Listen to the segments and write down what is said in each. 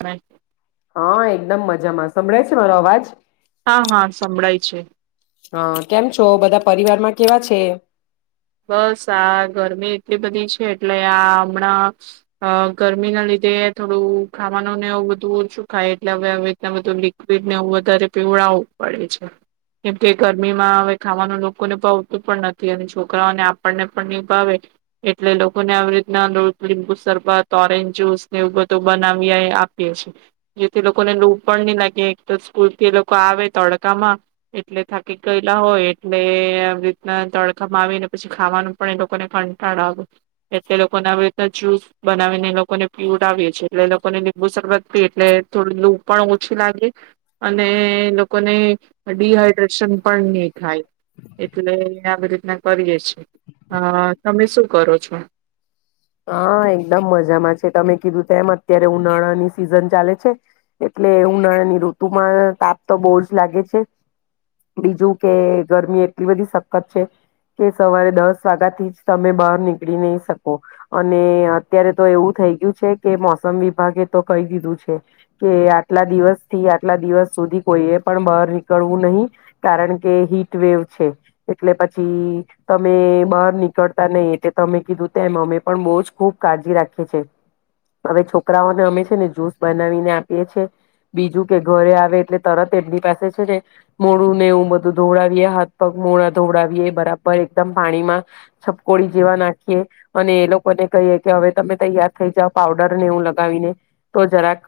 હા હા એકદમ મજ સંભળે છે મારો અવાજ. હા હા સંભળાય છે. હા કેમ છો બધા પરિવાર માં કેવા છે? બસ આ ગરમી એટલી બધી છે એટલે આ હમણાં, ગરમી ના લીધે થોડું ખાવાનું નેું બધું ઓછું ખાય એટલે હવે હવે બધું લિક્વિડને વધારે પીવડાવવું પડે છે, કેમ કે ગરમીમાં હવે ખાવાનું લોકોને પાવતું પણ નથી અને જો છકરાને આપણને પણ નહી ઉભાવે, એટલે લોકોને આવી રીતના લો લીંબુ સરરબત ઓરેન્જ જૂસ ને એવ બધ બનાવી આપીએ, જેથી લોકોને લોૂભ પણ નહી લાગે એક તો સ્કૂલ થી એ લોકો આવે તડકામાં એટલે થાકી ગયેલા હોય, એટલે આવી રીતના તડકા વીને પછી ખાવાનું પણ એ લોકોને કંટાળ આવે, એટલે લોકોને આવી રીતના જ્યુસ બનાવીને એ લોકોને પીુરાવ છે, એટલે લોકોને લીંબુ શરબત પી એટલે થોડ લૂ પણ ઓછી લાગે, અને લોકોને ડીહાઈડ્રેશન પણ નહી થાય, એટલે આવી રીતના કરીએ છીએ, અ તમે શું કરો છો? હા એકદમ મજામાં છે તમે કીધું તેમ અત્યારે ઉનાળાની સિઝન ચાલે છે, એટલે ઉનાળા ની ઋતુમાં તાપ તો બહુ જ લાગે છે, બીજું કે ગરમી એટલી બધી સખત છે, કે સવારે દસ વાગ્યા થી જ તમે બહાર નીકળી નહી શકો. અને અત્યારે તો એવું થઈ ગયું છે કે મોસમ વિભાગે તો કહી દીધું છે, કે આટલા દિવસથી આટલા દિવસ સુધી કોઈએ પણ બહાર નીકળવું નહી, કારણ કે હીટ વવ છે, એટલે પછી તમે બહાર નીકળતા નહી એ તમે કીધું તેમ અમે ખબ કાળજી રાખીએ હવે છોકરાઓને અમે છેને જૂસ બનાવીને આપીએ છેએ, બીજું કે ઘરે આવે એટલે તરત એમની પાસે છે. ને મોડુંને એું બધું ધોડાવીએ હાથ પગ મોડા ધોડાવીએ બરાબર એકદમ પાણીમાં, છપકોડી જેવા નાખીએ, અને એ લોકો કહી કે હવે તમે તૈયાર થઈ જાવ પાવડર ને હું લગાવીને, તો જરાક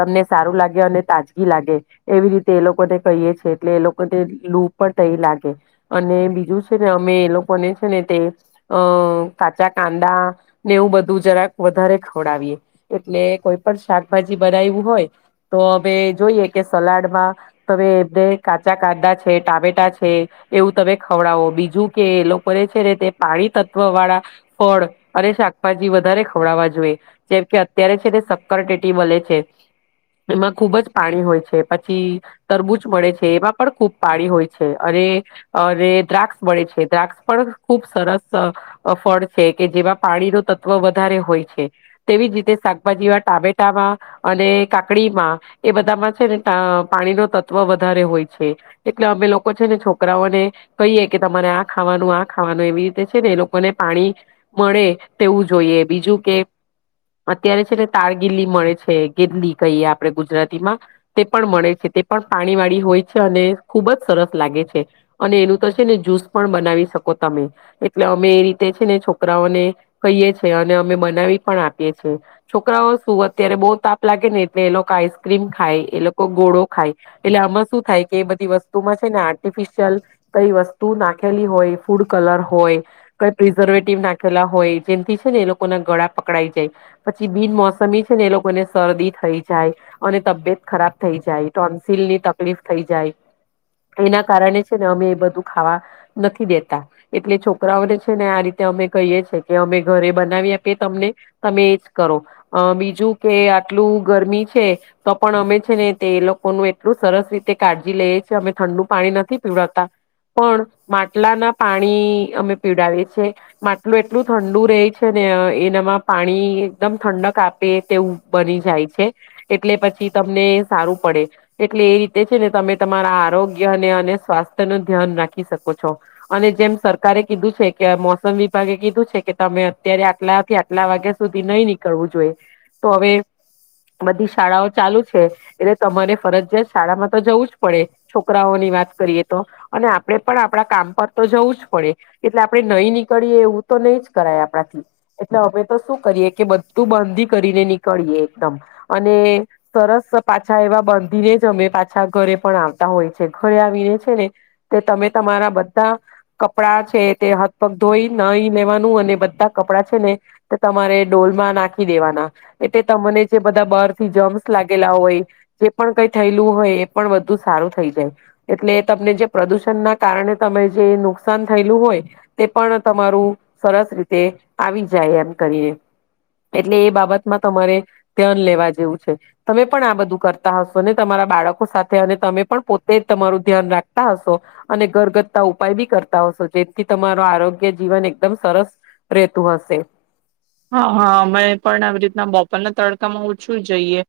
તમને સારું લાગે અને તાજગી લાગે, એવી રીતે એ લોકોને કહીએી એટલે એ લોકોને લૂ પણ થઈ લાગે, અને બીજું છે ને અમે એ લોકોને છે. ને તે, અ કાચા કાંદા ને એવું બધું જરાક વધારે ખવડાવીએ, એટલે કોઈ પણ શાકભાજી બનાવું હોય, તો અવે જોઈએ કે સલાડમાં તમે કાચા કાદા છે ટામેટા છે એવું તમે ખવડાવો બીજું કે લોકોને છે ને તે પાણી તત્વ, વાળા ફળ અને શાકભાજી વધારે ખવડાવવા જોઈએ, જેમ કે અત્યારે છે તેને શક્કર ટેટી મળે છે એમાં ખુબ જ પાણી હોય છે પછી તરબૂચ મળે છે, એમાં પણ ખૂબ પાણી હોય છે અને અને દ્રાક્ષ મળે છે દ્રાક્ષ પણ ખુબ સરસ ફળ છે કે જેમાં પાણી ન તત્વ વધારે હોય છે, તેવી જ રીતે શાકભાજી ટામેટામાં, અને કાકડીમાં એ બધામાં છે, ને પાણી ન તત્વ વધારે હોય છે. એટલે અમે લોકો છે ને છોકરાઓને કહીએ કે તમારે આ ખાવાનું, આ ખાવાનું એવી રીતે છે ને એ લોકોને પાણી મળે, તેવું જોઈએ બીજું કે, અત્યારે છે ને તાર ગીલી મળે છે, ગીલી કહીએ આપણે ગુજરાતીમાં તે પણ મળે છે તે પણ પાણી વાળી હોય છે અને ખુબ જ સરસ લાગે છે, અને એનું તો છે ને જૂસ પણ બનાવી શકો તમે, એટલે અમે એ રીતે છે ને છોકરી છોકરાઓને કહીએ છે અને અમે બનાવી પણ આપીએ, છીએ છોકરાઓ શું અત્યારે બહુ તાપ લાગે ને એટલે એ લોકો આઈસક્રીમ ખાય એ લોકો ગોળો ખાય એટલે આમાં શું થાય કે એ બધી વસ્તુમાં છે ને આર્ટિફિશયલ કઈ વસ્તુ નાખેલી હોય, ફૂડ કલર હોય કઈ પ્રિઝર્વેટિવ નાખ હોય જેમથી છે ને એ લોકો ના ગળા પકડાઈ જાય, પછી બિન મોસમી છે ને એ લોકોને શરદી થઈ જાય, અને તબિયત ખરાબ થઈ જાય ટોન્સીિલની તકલીફ થઈ જાય, એના કારણે છે ને અમે એ બધું ખાવા, નથી દેતા એટલે છોકરાઓને છે ને આ રીતે અમે કહીએ છે કે અમે ઘરે બનાવી આપએ તમને, તમે એજ કરો, બીજું કે આટલું ગરમી છે તો પણ અમે છે ને તે એ લોકોનું એટલું સરસ રીતે કાળજી લઈએ છીએ અમે ઠંડુ પાણી નથી પીવડતા, પણ માટલા ના પાણી અમે પીવડાવએ છે. માટલું એટલું ઠંડુ રહે છે ને એનામાં પાણી એકદમ ઠંડક આપે તેવું બની જાય છે, એટલે પછી તમને સારું પડે, એટલે એ રીતે છે ને તમે તમારા આરોગ્યને અને સ્વાસ્થ્ય નું ધ્યાન રાખી શકો છો, અને જેમ સરકારે કીધું છે કે મોસમ મને કીધું છે કે તમે અત્યારે આટલા થી આટલા વાગ્યા સુધી નહી નીકળવું જોઈએ, તો હવે બધી શાળાઓ ચાલુ છે, એટલે તમારે ફરજયાત શાળામાં તો જવું જ પડે છોકરાઓની વાત કરીએ તો, અને આપડે પણ આપણા કામ પર તો જવું જ પડે એટલે આપડણે નહી ની નીળએ એવું તો નહી જ કરાય આપણાથી, એટલે અમે તો શું કરીએ કે બધું બાંધી કરીને નીકળીએ એકદમ, અને સરસ પાછા એવા બાંધીને જ અમે પાછા ઘરે પણ આવતા હોય છે ઘરે આવીને છે ને, તે તમે તમારા બધા કપડા છે તે હથપગ ધોઈ ન લેવાનું અને બધા કપડાં છે ને, તે તમારે ડોલમાં નાખી દેવાના એટલે તમને જે બધા બર થી જમ્સ લાગેલા હોય, જે પણ કઈ થયેલું હોય એ પણ બધું સારું થઈ જાય, એટલે તમને જે પ્રદુષણ ના કારણે તમે જે નુકસાન થયેલું હોય. તે પણ તમારું સરસ રીતે આવી જાય એમ કરીએ, એટલે એ બાબતમાં તમારે ધ્યાન લેવા જેવું છે, તમે પણ આ બધું કરતા હશો અનેને તમારા બાળકો સાથે અને તમે પણ પોતે તમારું ધ્યાન રાખતા હશો, અને ઘરગથતા ઉપાય બી કરતા હશો, જેથી તમારા આરોગ્ય જીવન એકદમ સરસ રહેતું હશે. હા હા અમે પણ આવી રીતના બપોરના તડકામાં ઓછું જઈએ,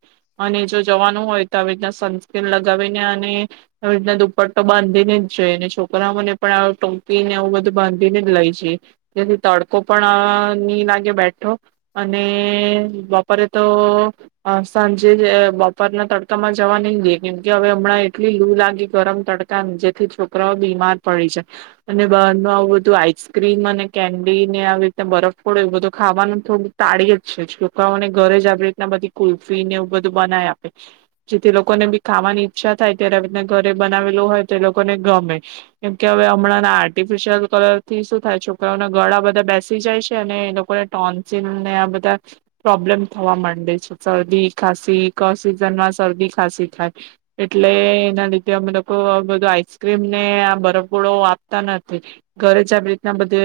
અને જો જવાનું હોય તો આવી રીતના સનસ્ક્રીન લગાવીને અને આવી રીતના મો પર દુપટ્ટો બાંધીને જ જઈએ અને છોકરા ઓને પણ ટોપીને આવવું બધું બાંધીને જ લઈ જઈએ જેથી તડકો પણ આ લાગે બેઠ અને બપોરે તો સાંજે બપોરના તડકામાં જવા નઈ દેએ કેમ કે હવે હમણાં એટલી લૂ લાગી ગરમ તડકા જેથી છોકરાઓ બીમાર પડી જાય અને બહાર ન આવું બધું આઈસક્રીમ અને કેન્ડી ને આવી રીતતે બરફફોડો એવ બધ ખાવાનું થોડું તાળી જ છે છોકરાઓને ઘરે જ આવી રીતના બધી કુલ્ફીને એવું બધું બનાવી આપે જેથી લોકોને બી ખાવાની ઈચ્છા થાય ત્યારે આવી રીતના ઘરે બનાવેલું હોય તો એ લોકોને ગમે કેમ કે હવે હમણાંના આર્ટિફિશિયલ કલર થી શું થાય છોકરાઓના ગળા બધા બેસી જાય છે અને એ લોકોને ટોન્સિલન ને આ બધા પ્રોબ્લેમ થવા માંડે છે. શરદી, ખાસી ક સિઝનમાં શરદી, ખાસી થાય એટલે એના લીધે અમે લોકો બધું આઈસક્રીમને, આ બરફોળો આપતા નથી ઘરે જ આવી રીતના બધે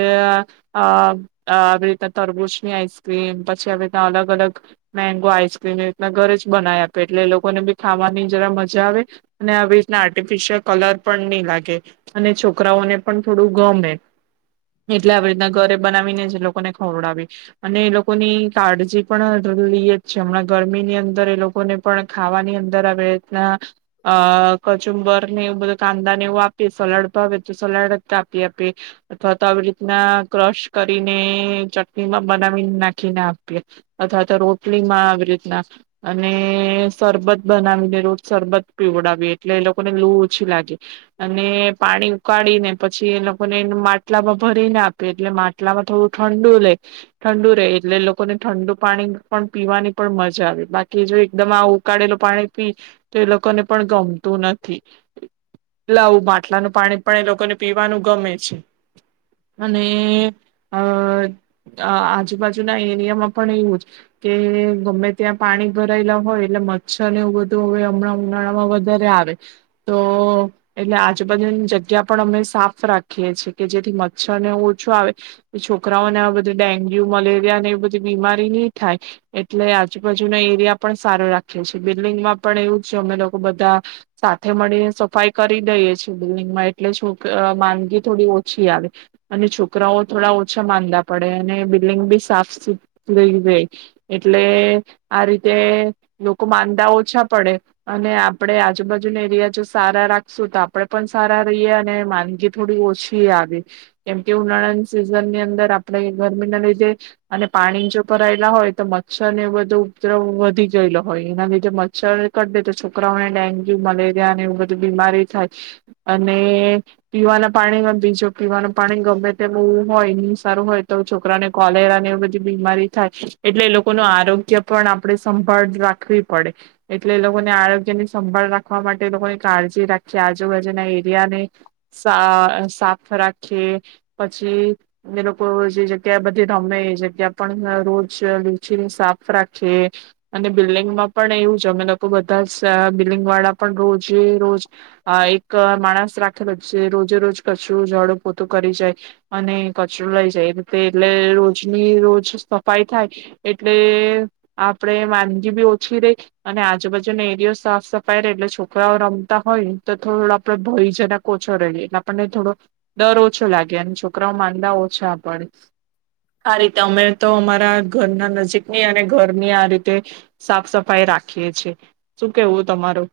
આવી રીતના તરબૂજની આઈસક્રીમ પછી આવી રીતના અલગ અલગ મેગો આઈસ્ક્રીમ એ રીતના ઘરે જ બનાવી આપે એટલે એ લોકોને બી ખાવાની જરા મજા આવે અને આવી રીતના આર્ટિફિશિયલ કલર પણ નહી લાગે અને છોકરાઓને પણ થોડું ગમે એટલે આવી રીતના ઘરે બનાવીને જે લોકોને ખવડાવી અને એ લોકોની કાળજી પણ લઈ જ છે હમણાં ગરમી ની અંદર એ લોકોને પણ ખાવાની અંદર આવે અ કચુંબર નેવું બઘું, કાંદા ને એવું સલાડ ભાવે તો સલાડ કાપી આપે અથવા તો આવી રીતના ક્રશ કરીને ચટણીમાં બનાવીને નાખીને આપીએ અથવા તો રોટલી માં આવી રીતના અને સરરબત બનાવીને રોજ સરરબત પીવડાવીએ એટલે એ લોકોને લૂ ઓછી લાગી અને પાણી ઉકાળી ને પછી એ લોકોને માટલામાં ભરીને આપએ એટલે માટલામાં થોડું ઠંડ ઠં લે ઠંડુ રે એટલે લોકોને ઠંડુ પાણી પણ પીવાની પણ મજા આવે બાકી જો એકદમ આ ઉકાળેલું પાણી પી તો એ લોકોને પણ ગમતું નથી લવું માટલાનું પાણી પણ એ લોકોને પીવાનું ગમે છે અને અ આજુબાજુના એરિયામાં પણ એવું જ કે ગમે ત્યાં પાણી ભરાયેલા હોય એટલે મચ્છર ને એવું બધું હવે હમણાં ઉમનાળામાં વધારે આવે તો એટલે આજુબાજુની જગ્યા પણ અમે સાફ રાખીએ છેીએ કે જેથી મચ્છર ને ઓછો આવે છોકરા છોકરાઓને આ બધા ડેન્ગ્યુ મલેરિયા અને એવી બધી બીમારી નહી થાય એટલે આજુબાજુના એરિયા પણ સારો રાખીએ છીએ બિલ્ડિંગમાં પણ એવું છે અમે લોકો બધા સાથે મળીને સફાઈ કરી દઈએ છીએ બિલ્ડંગમાં એટલે છોક માંદગી થોડી ઓછી આવે અને છોકરાઓ થોડા પડે અને બિલ્ડિંગ બી સાફ સુથ રઈ જાય એટલે આ રીતે લોકો માંદા ઓછા પડે અને આપણે આજુબાજુના એરિયા જો સારા રાખશું તો આપણેે પણ સારા રહીએ અને માંદગી થોડી ઓછી આવી કેમ કે ઉનાળા ની અંદર આપણે ગરમીના લીધે અને પાણી જો ભરાયેલા હોય તો મચ્છર ને એ બધો ઉપદ્રવ વધી ગયેલો હોય એના લીધે મચ્છર કે તો છોકરાઓને ડેન્ગ્યુ મલેરિયા અને એવું બધી બીમારી થાય અને પીવાના પાણીમાં બીજો પીવાનું પાણી ગમે તે બું હોય સારું હોય તો છોકરાને કોલેરા ને એવી બધી બીમારી થાય એટલે એ લોકોનું આરોગ્ય પણ આપણેે સંભાળ રાખવી પડે એટલે એ લોકોને આરોગ્ય ની સંભાળ રાખવા માટે એ લોકોની કાળજી રાખીએ આજુબાજુના એરિયા ને સાફ રાખીએ પછી અમે લોકો જે જગ્યા બધી રમે એ જગ્યા પણ રોજ લીચીને સાફ રાખી અને બિલ્ડિંગમાં પણ એવું જ અમે લોકો બધા બિલ્ડંગ વાળા પણ રોજે રોજ એક માણસ રાખેલો છે રોજે રોજ કશું ઝાડું પોતું કરી જાય અને કચરો લઇ જાય એ રીતે એટલે રોજ ની રોજ સફાઈ થાય એટલે આપડે વાનગી બી ઓછી રહી અને આજુબાજુને એરઓ સાફ સફાઈ ર એટલે છોકરાઓ રમતા હોય ને તો થોડો આપડે ભયજનક ઓછો રહીએ એટલે આપણને થોડો ડર ઓછો લાગે અને છોકરાઓ ઓછા આપ આ રીતે અમે તો અમારા ઘરના નજીકની અને ઘરની આ રીતે સાફ સફાઈ રાખીએ છીએ શું કેવું તમારું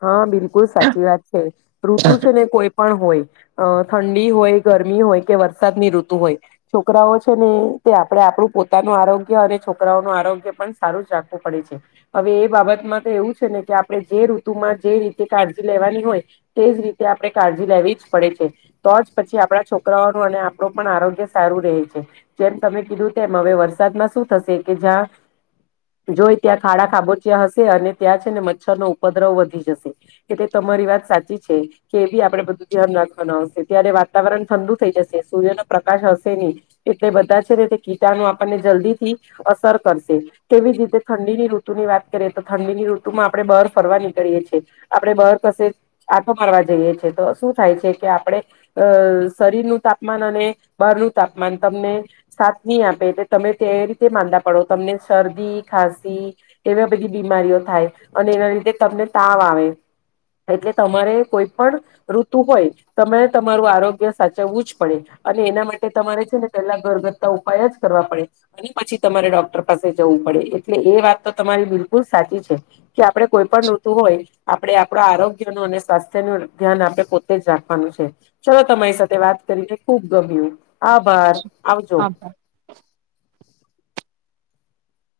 હા બિલકુલ સાચી વાત છે ઋતુ છે ને કોઈ પણ હોય ઠંડી ઠંડી હોય ગરમી હોય કે વરસાદની ઋતુ હોય છોકરાઓ છે ને તે આપણે આપણું પોતાનું આરોગ્ય અને છોકરાઓનું આરોગ્ય પણ સારું જ રાખવું પડે છે હવે એ બાબતમાં તો એવું છે ને કે આપણે જે ઋતુમાં જે રીતે કાળજી લેવાની હોય તેજ રીતે આપણે કાળજી લેવી જ પડે છે તો જ પછી આપણા છોકરાઓનું અને આપણ પણ આરોગ્ય સારું રહે છે જેમ તમે કીધું તેમ હવે વરસાદમાં શું થશે કે જ્યાં જોય ત્યાં ખાડા ખાબોચિયા હશે અને ત્યાં છે ને મચ્છરનો દ્રવ વધી જશે કે તે તમારી વાત સાચી છે કે એ બી આપડે બધું ધ્યાન રાખવાનું હશે ત્યારે વાતાવરણ ઠંડુ થઈ જશે સૂર્ય ન પ્રકાશ હશે નહી એટલે બધા છે ને તે કીટાણો આપણને જલ્દી થી અસર કરશે કેવી જ રીતે ઠંડીની ઋતુ ની વાત કરીએ તો ઠંડીની ઋતુમાં આપણે બરફ ફરવા નીકળીએ છીએ આપડણે બહાર કશે આથો મારવા જઈએ છેએ તો શું થાય છે કે આપડે અ શરીરનું તાપમાન અને બહારનું તાપમાન તમને સાથ નહી આપે એટલે તમે તે રીતે માંદા પડો તમને શરદી ખાસી એવી બધી બીમારીઓ થાય અને એના તમને તાવ આવે એટલે તમારે કોઈ પણ ઋતુ હોય તમે તમારું આરોગ્ય સાચવવું જ પડે અને એના માટે તમારે છે ને પેલા ઘરગથ્તા ઉપાય જ કરવા પડે અને પછી તમારે ડોક્ટર પાસે જવું પડે એટલે એ વાત તો તમારી બિલકુલ સાચી છે કે આપણે કોઈ પણ ઋતું હોય આપડણે આપડ આરોગ્ય ન અને સ્વાસ્થ્ય ન ધ્યાન આપણે પોતે જ રાખવાનું છે ચલો તમારી સાથે વાત કરીને ખુબ ગમ આાભાર આવજો આભાર